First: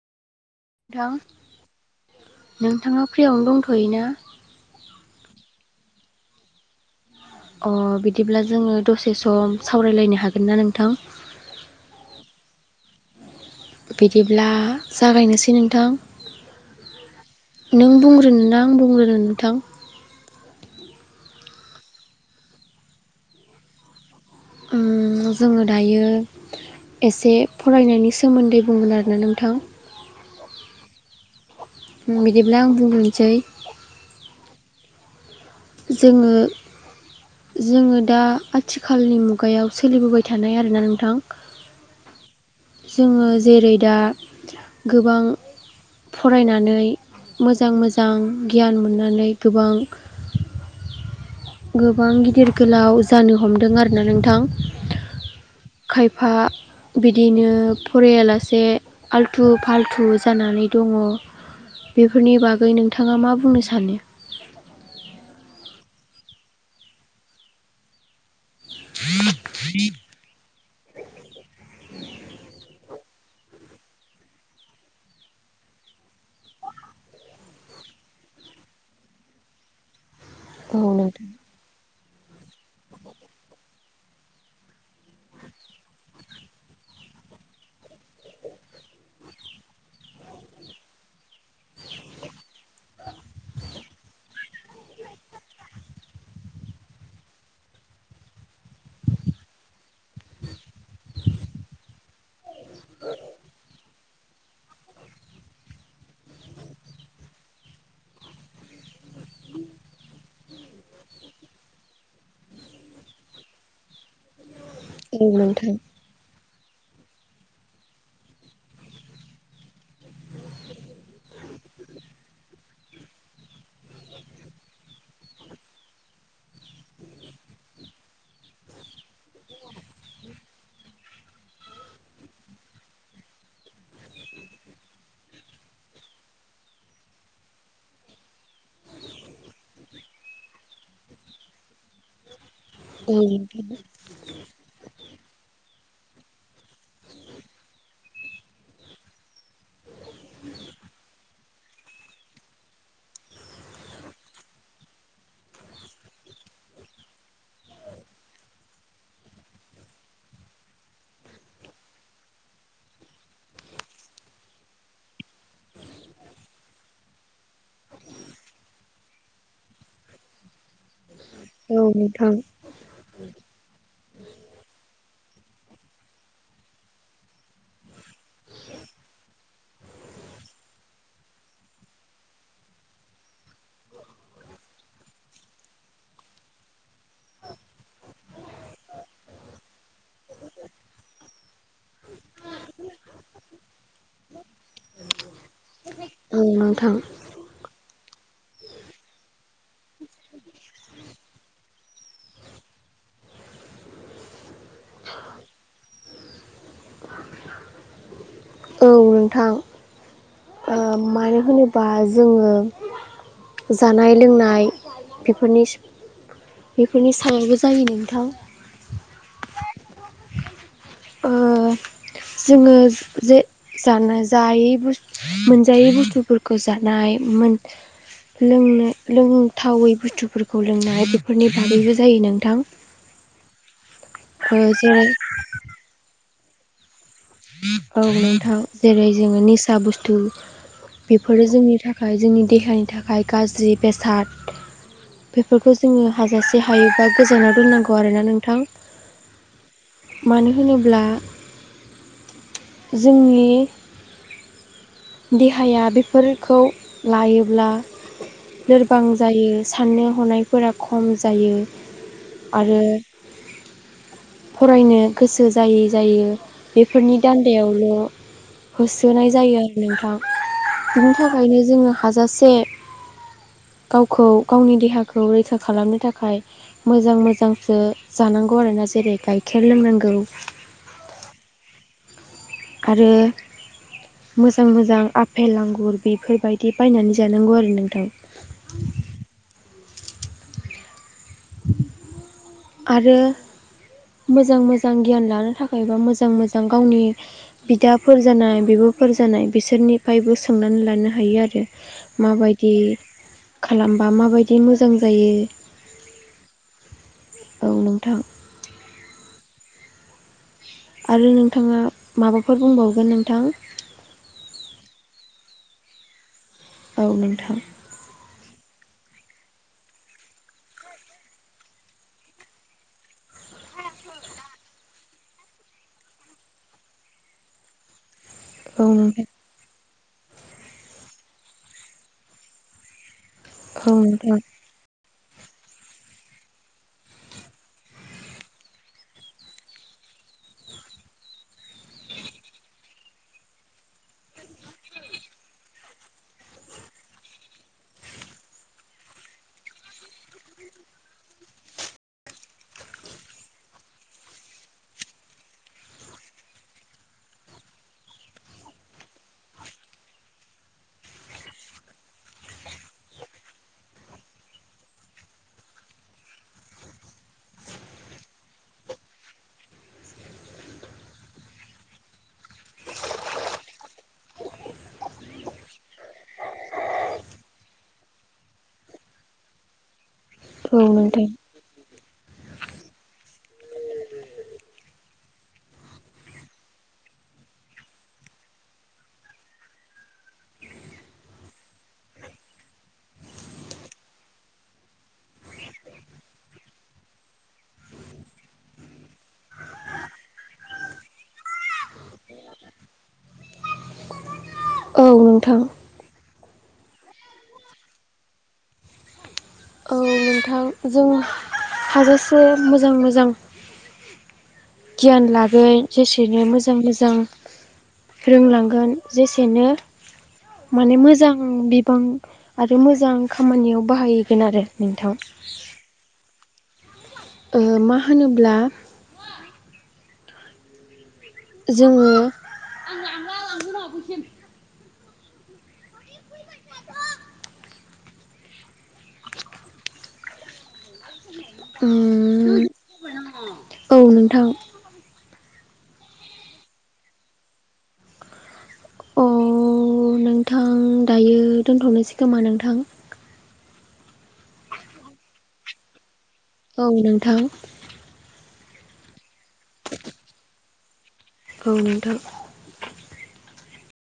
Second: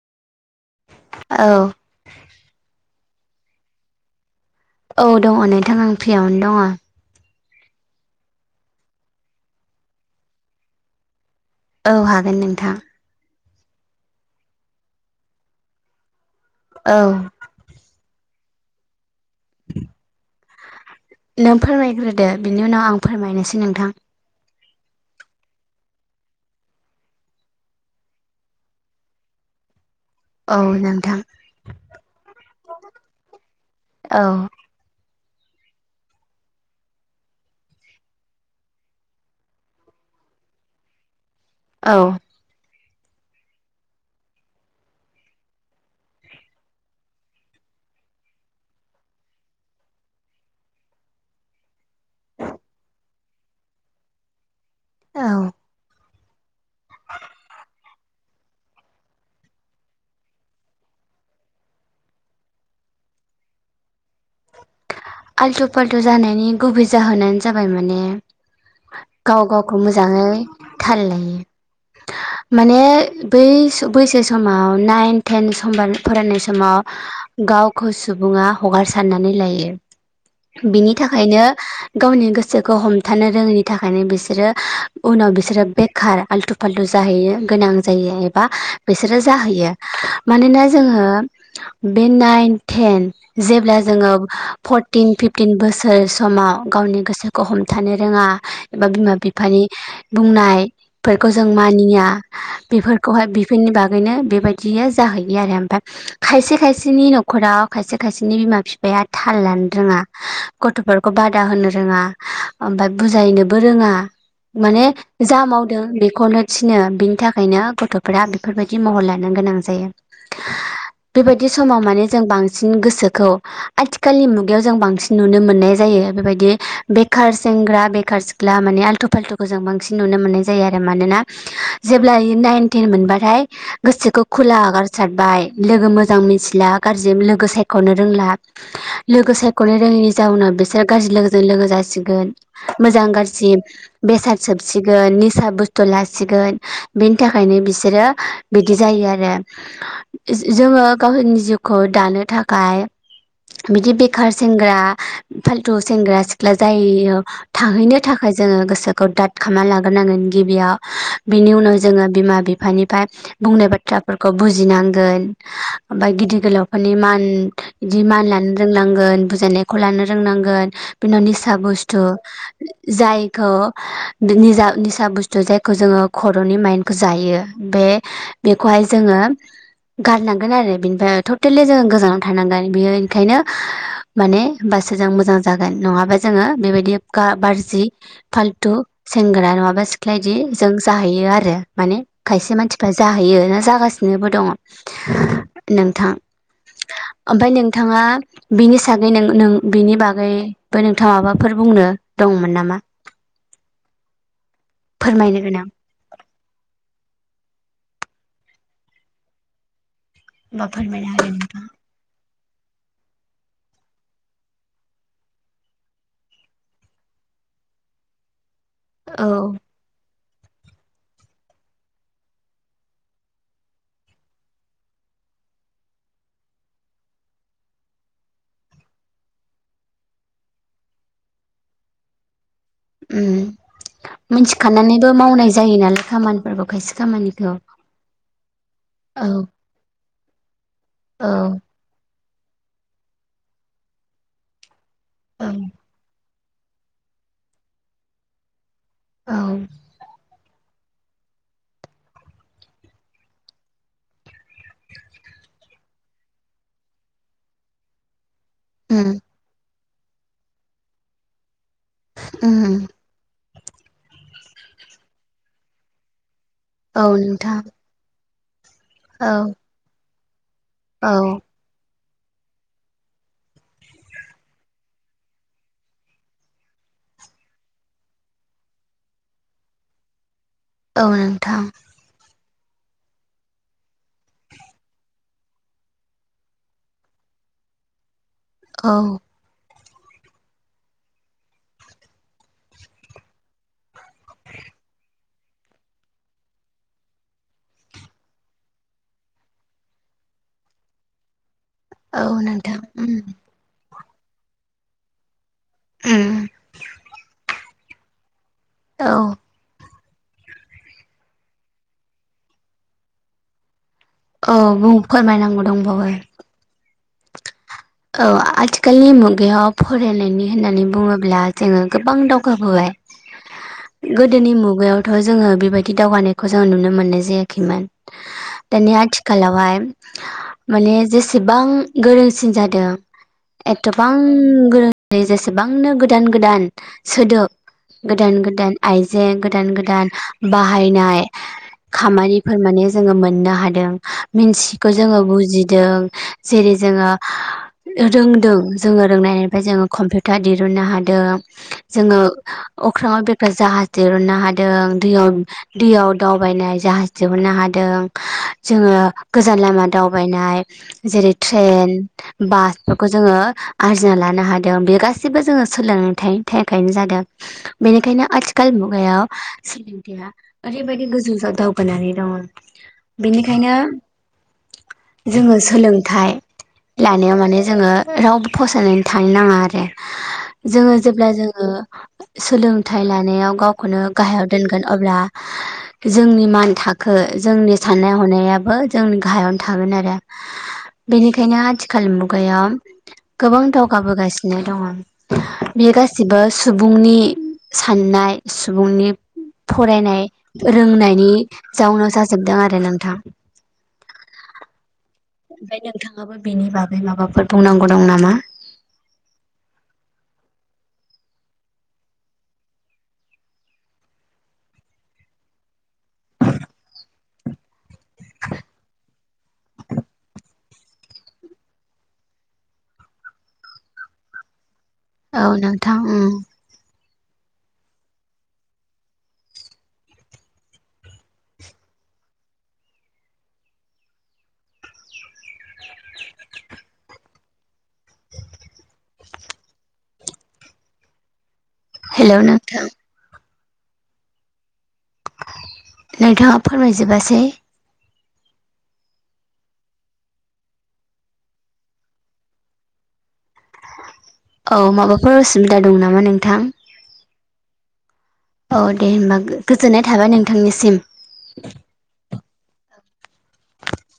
औ नोंथां नोंथाङा फ्रियावनो दंथ'य ना? औ दङ नोंथां आं फ्रियावनो दङ। अ बिदिब्ला जोङो दसे सम सावरायलायनो हागोन ना नोंथां? औ हागोन नोंथां। बिदिब्ला जागायनोसै नोंथां औ नों बुंग्रो ना आं बुंग्रोनो नोंथां? नों फोरमायग्रोदो बिनि उनाव आं फोरमायनोसै नोंथां। उम। जोङो दायो एसे फरायनायनि सोमोन्दै बुंगोन आरोना नोंथां। औ नोंथां बिदिब्ला आं बुंगोनोसै। औ जोङो जोङो दा आथिखालनि मुगायाव सोलिबोबाय थानाय आरोना नोंथां। औ। जोङो जेरै दा गोबां फरायनानै मोजां मोजां गियान मोनानै गोबां [inaudible] गोबां गिदिर गोलाव जानो हमदों आरोना नोंथां। औ। खायफा बिदिनो फरायालासे आल्थु फाल्थु जानानै दङ बेफोरनि बागै नोंथाङा मा बुंनो सानो? आल्थु फाल्थु जानायनि गुबै जाहोनानो जाबाय माने गाव गावखौ मोजाङै थाललायि माने बै बैसो समाव नाइन टेन सम फरायनाय समाव गावखौ सुबुङा हगारसारनानै लायो औ बिनि नोंथां थाखायनो गावनि गोसोखौ हमथानो रोङैनि थाखायनो बिसोरो उनाव बिसोरो बेखार आल्थु फाल्थु ज जाहैयो गोनां जायो एबा बिसोरो जाहैयो मानोना जोङो बे नाइन टेन जेब्ला जोङो भट फरटिन फिफटिन बोसोर समाव गावनि गोसोखौ हमथानो रोङा एबा बिमा बिफानि बुंनायफोरखौ जों मानिया बेफोरखौहाय बेफोरनि बागै नो बेबायदिया जाहैयो आरो ओमफ्राय खायसे खायसेनि न'खराव खायसे खायसेनि बिमा फिफाया थाल लानो रोङा गथ'फोरखौ बादा होनो रोङा ओमफ्राय बुजायनोबो रोङा। माने औ जा नोंथां औ मावदों बेखौनो थिनो बिनि थाखायनो गथ'फोरा बेफोर बायदि महर लानो गोनां जायो। बेबायदि समाव माने जों बांसिन गोसोखौ आथिखालनि मुग गायाव जों बांसिन नुनो मोननाय जायो बेबायदि बेखार सेंग्रा बेखार सिख्ला माने आलथु फालथुखौ बांसिन नुनो मोननाय जायो आरोना मानोना जेबलायै नाइन टेन मोनबाथाय गोसोखौ खुला खुला आगारसारबाय लोगो मोजां मिथिला गाज्रि लोगो सायख'नो रोंला। लोगो सायख'नो रोङैनि जाउनाव बिसोर गाज्रि लोगोजों लोगो जासिगोन मोजां गाज्रि बेसाद सोबसिगोन निसा बुस्थु लासिगोन बेनि थाखायनो बिसोरो बिदि जायो आरो। जोङो गावसोरनि जिउखौ दानो थाखाय बिदि बेखार सेंग्रा फाल्थु सेंग्रा सिख्ला जायो थाहैनो थाखाय जोङो गोसोखौ दाद खालामनानै लाग्रोनांगोन गिबियाव बिनि उनाव जोङो बिमा बिफानिफ्राय बुं नाय बाथ्राफोरखौ बुजिनांगोन ओमफ्राय गिदिर गोलावफोरनि मान बिदि मान ला नो रोंनांगोन बुजायनायखौ लानो रोंनांगोन। बिनि उनाव निसा औ बुस्थु नोंथां जायखौ निजा निसा बुस्थु जायखौ जोङो खर'नि माइनखौ जायो बे बेखौहाय जोङो गारनांगोन आरो बेनिफ्राय टटेलि जों गोजानाव थानांगोन बेयो ओंखायनो [inaudible] माने होनबासो जों मोजां जागोन नङाबा जोङो बेबायदि गाज्रि फाल्थु सेंग्रा नङाबा सिख्लाया इदि जों जाहैयो आरो। माने खायसे मानसिफ्रा जाहैयो ना जागासिनोबो दङ नोंथां। औ नोंथां ओमफ्राय नोंथाङा बिनि सागै नों नों बिनि बागैबो नोंथाङा माबाफोर बुंनो दंमोन नामा? [inaudible] फोरमायनो गोनां औ नोंथां बा ओ फोरमायनो हागोन मानो नोंथां होनोबा जोङो जानाय लोंनाय बेफोरनि बेफोरनि सायावबो जायो नोंथां। औ। ओ जोंङो जे जानो जायै मोनजायै बुस्थुफोरखौ जानाय मोन लोंनो लोंथावै बुस्थुफोरखौ लोंनाय बेफोरनि बागैबो जायो नोंथां। ओम ओ जेरै मिथिखानानैबो मावनाय जायो नालाय खामानिफोरखौ खायसे खामानिखौ औ नोंथां जेरै औ जोंङो निसा बुस्थु औ बेफोरो जोंनि थाखा य जोंनि देहानि थाखाय गाज्रि बेसाद औ बेफोरखौ जोंङो हाजासे हायोबा गोजानाव दोननांगौ आरोना नोंथां। औ मानो होनोब्ला जोंनि देहाया बेफोरखौ लायोब्ला लोरबां उम जायो साननो हनायफोरा खम जायो। उम आरो फरायनो गोसो जायै जायो। औ फोरनि नोंथां दान्दायावल होसोनाय औ जायो आरो नोंथां औ बिनि थाखायनो जोंङो हाजासे गावखौ गावनि देहाखौ रैखा खालामनो थाखाय मोजां मोजांसो जानांगौ आ रोना जेरै गाइखेर लोंनांगौ औ नोंथां आरो मोजां मोजां आफेल, आंगुर बेफोरबायदि बायनानै जानांगौ आरो नोंथां। औ आरो मोजां मोजां गियान लानो थाखाय बा मोजां मोजां गावनि बिदाफोर जानाय बिब फोर जानाय बिसोरनिफ्रायबो सोंनानै लानो हायो आरो औ माबायदि नोंथां उम खालामबा माबायदि मोजां जायो। ओम औ नोंथां औ आरो नोंथांङा माबाफोर बुंबावगोन नोंथां। औ बुं फोरमायनांगौ दंबावो औ नोंथां औ आथिखालनि मुगायाव फरायनायनि होननानै बुंङोब्ला जोंङो गोबां दावगाबोबाय [inaudible] गोदोनि मुगायावथ जोंङो बेबायदि दावगानायखौ जों नुनो मोननाय जायाखैमोन। औ दानि नोंथां आथिखालावहाय माने जेसेबां गोरोंसिन जा दों औ एथबां नोंथां गोरों जेरै जेसेबांनो गोदान गोदान सोदोब गोदान गोदान आइजें गोदान गोदान बाहायनाय खामानिफोर माने जोंङो मोननो हादों मिन्थिखौ जोंङो बुजिदों। जेरै जोंङो रोंदों जोंङो रोंनायनिफ्राय जोङो कम्पिउटार दिरुननो हादों। जोंङो अख्राङाव बेग्रा जाहाज दिहुननो हादों दैयाव दैयाव दावबायनाय जाहाज दिहुननो हा दों जोंङो गोजान लामा दावबायनाय जेरै ट्रेन बासफोरखौ जोंङो आरजिना लानो हादों बे गासैबो जोंङो सोलोंनानै थाखायखायनो जादों। बेनिखायनो आथिखाल मुगायाव सोलोंथाया ओरैबायदि गोजौ दावगानानै दंङ। बेनिखायनो जोंङो सोलोंथाइ लानायाव माने जोङो रावबो फसायनानै थानो नाङा आरो औ जोङो नोंथां जेब्ला जोङो सोलोंथाइ लानायाव गावखौनो गाहायाव दोनगोन अब्ला जोंनि मान थाखो जोंनि साननाय हनायाबो जोंनि गाहायावनो थागोन आरो बेनिखायनो आथि खालि मुगाया गोबां दावगाबोगासिनो दङ। बे गासिबो सुबुं नि साननाय सुबुंनि फरायनाय रोंनायनि जाउनाव जाजोबदों आरो नोंथां। [unintelligible] नोंथां ओमफ्राय नोंथाङाबो बेनि बागै माबाफोर बुंनांगौ दं नामा? थां जों हाजासे मोजां मोजां गियान लागोन जेसेनो मोजां मोजां रोंलांगोन जेसेनो माने मोजां बिबां आरो मोजां खामानियाव बाहायगोन आरो नोंथां। औ नोंथां उम। ओहो मा होनोब्ला जोङो [unintelligible] हेलौ उम नोंथां। औ नोंथां। नोंथाङा फोरमायजोबासै। अ नोंथां दायो दोन्थ'नोसै खोमा नोंथां? औ माबाफोर उसिबिदा दं नामा नों औ नोंथां। औ दे होमबा गोजोननाय थाबाय नोंथांनिसिम। औ नोंथां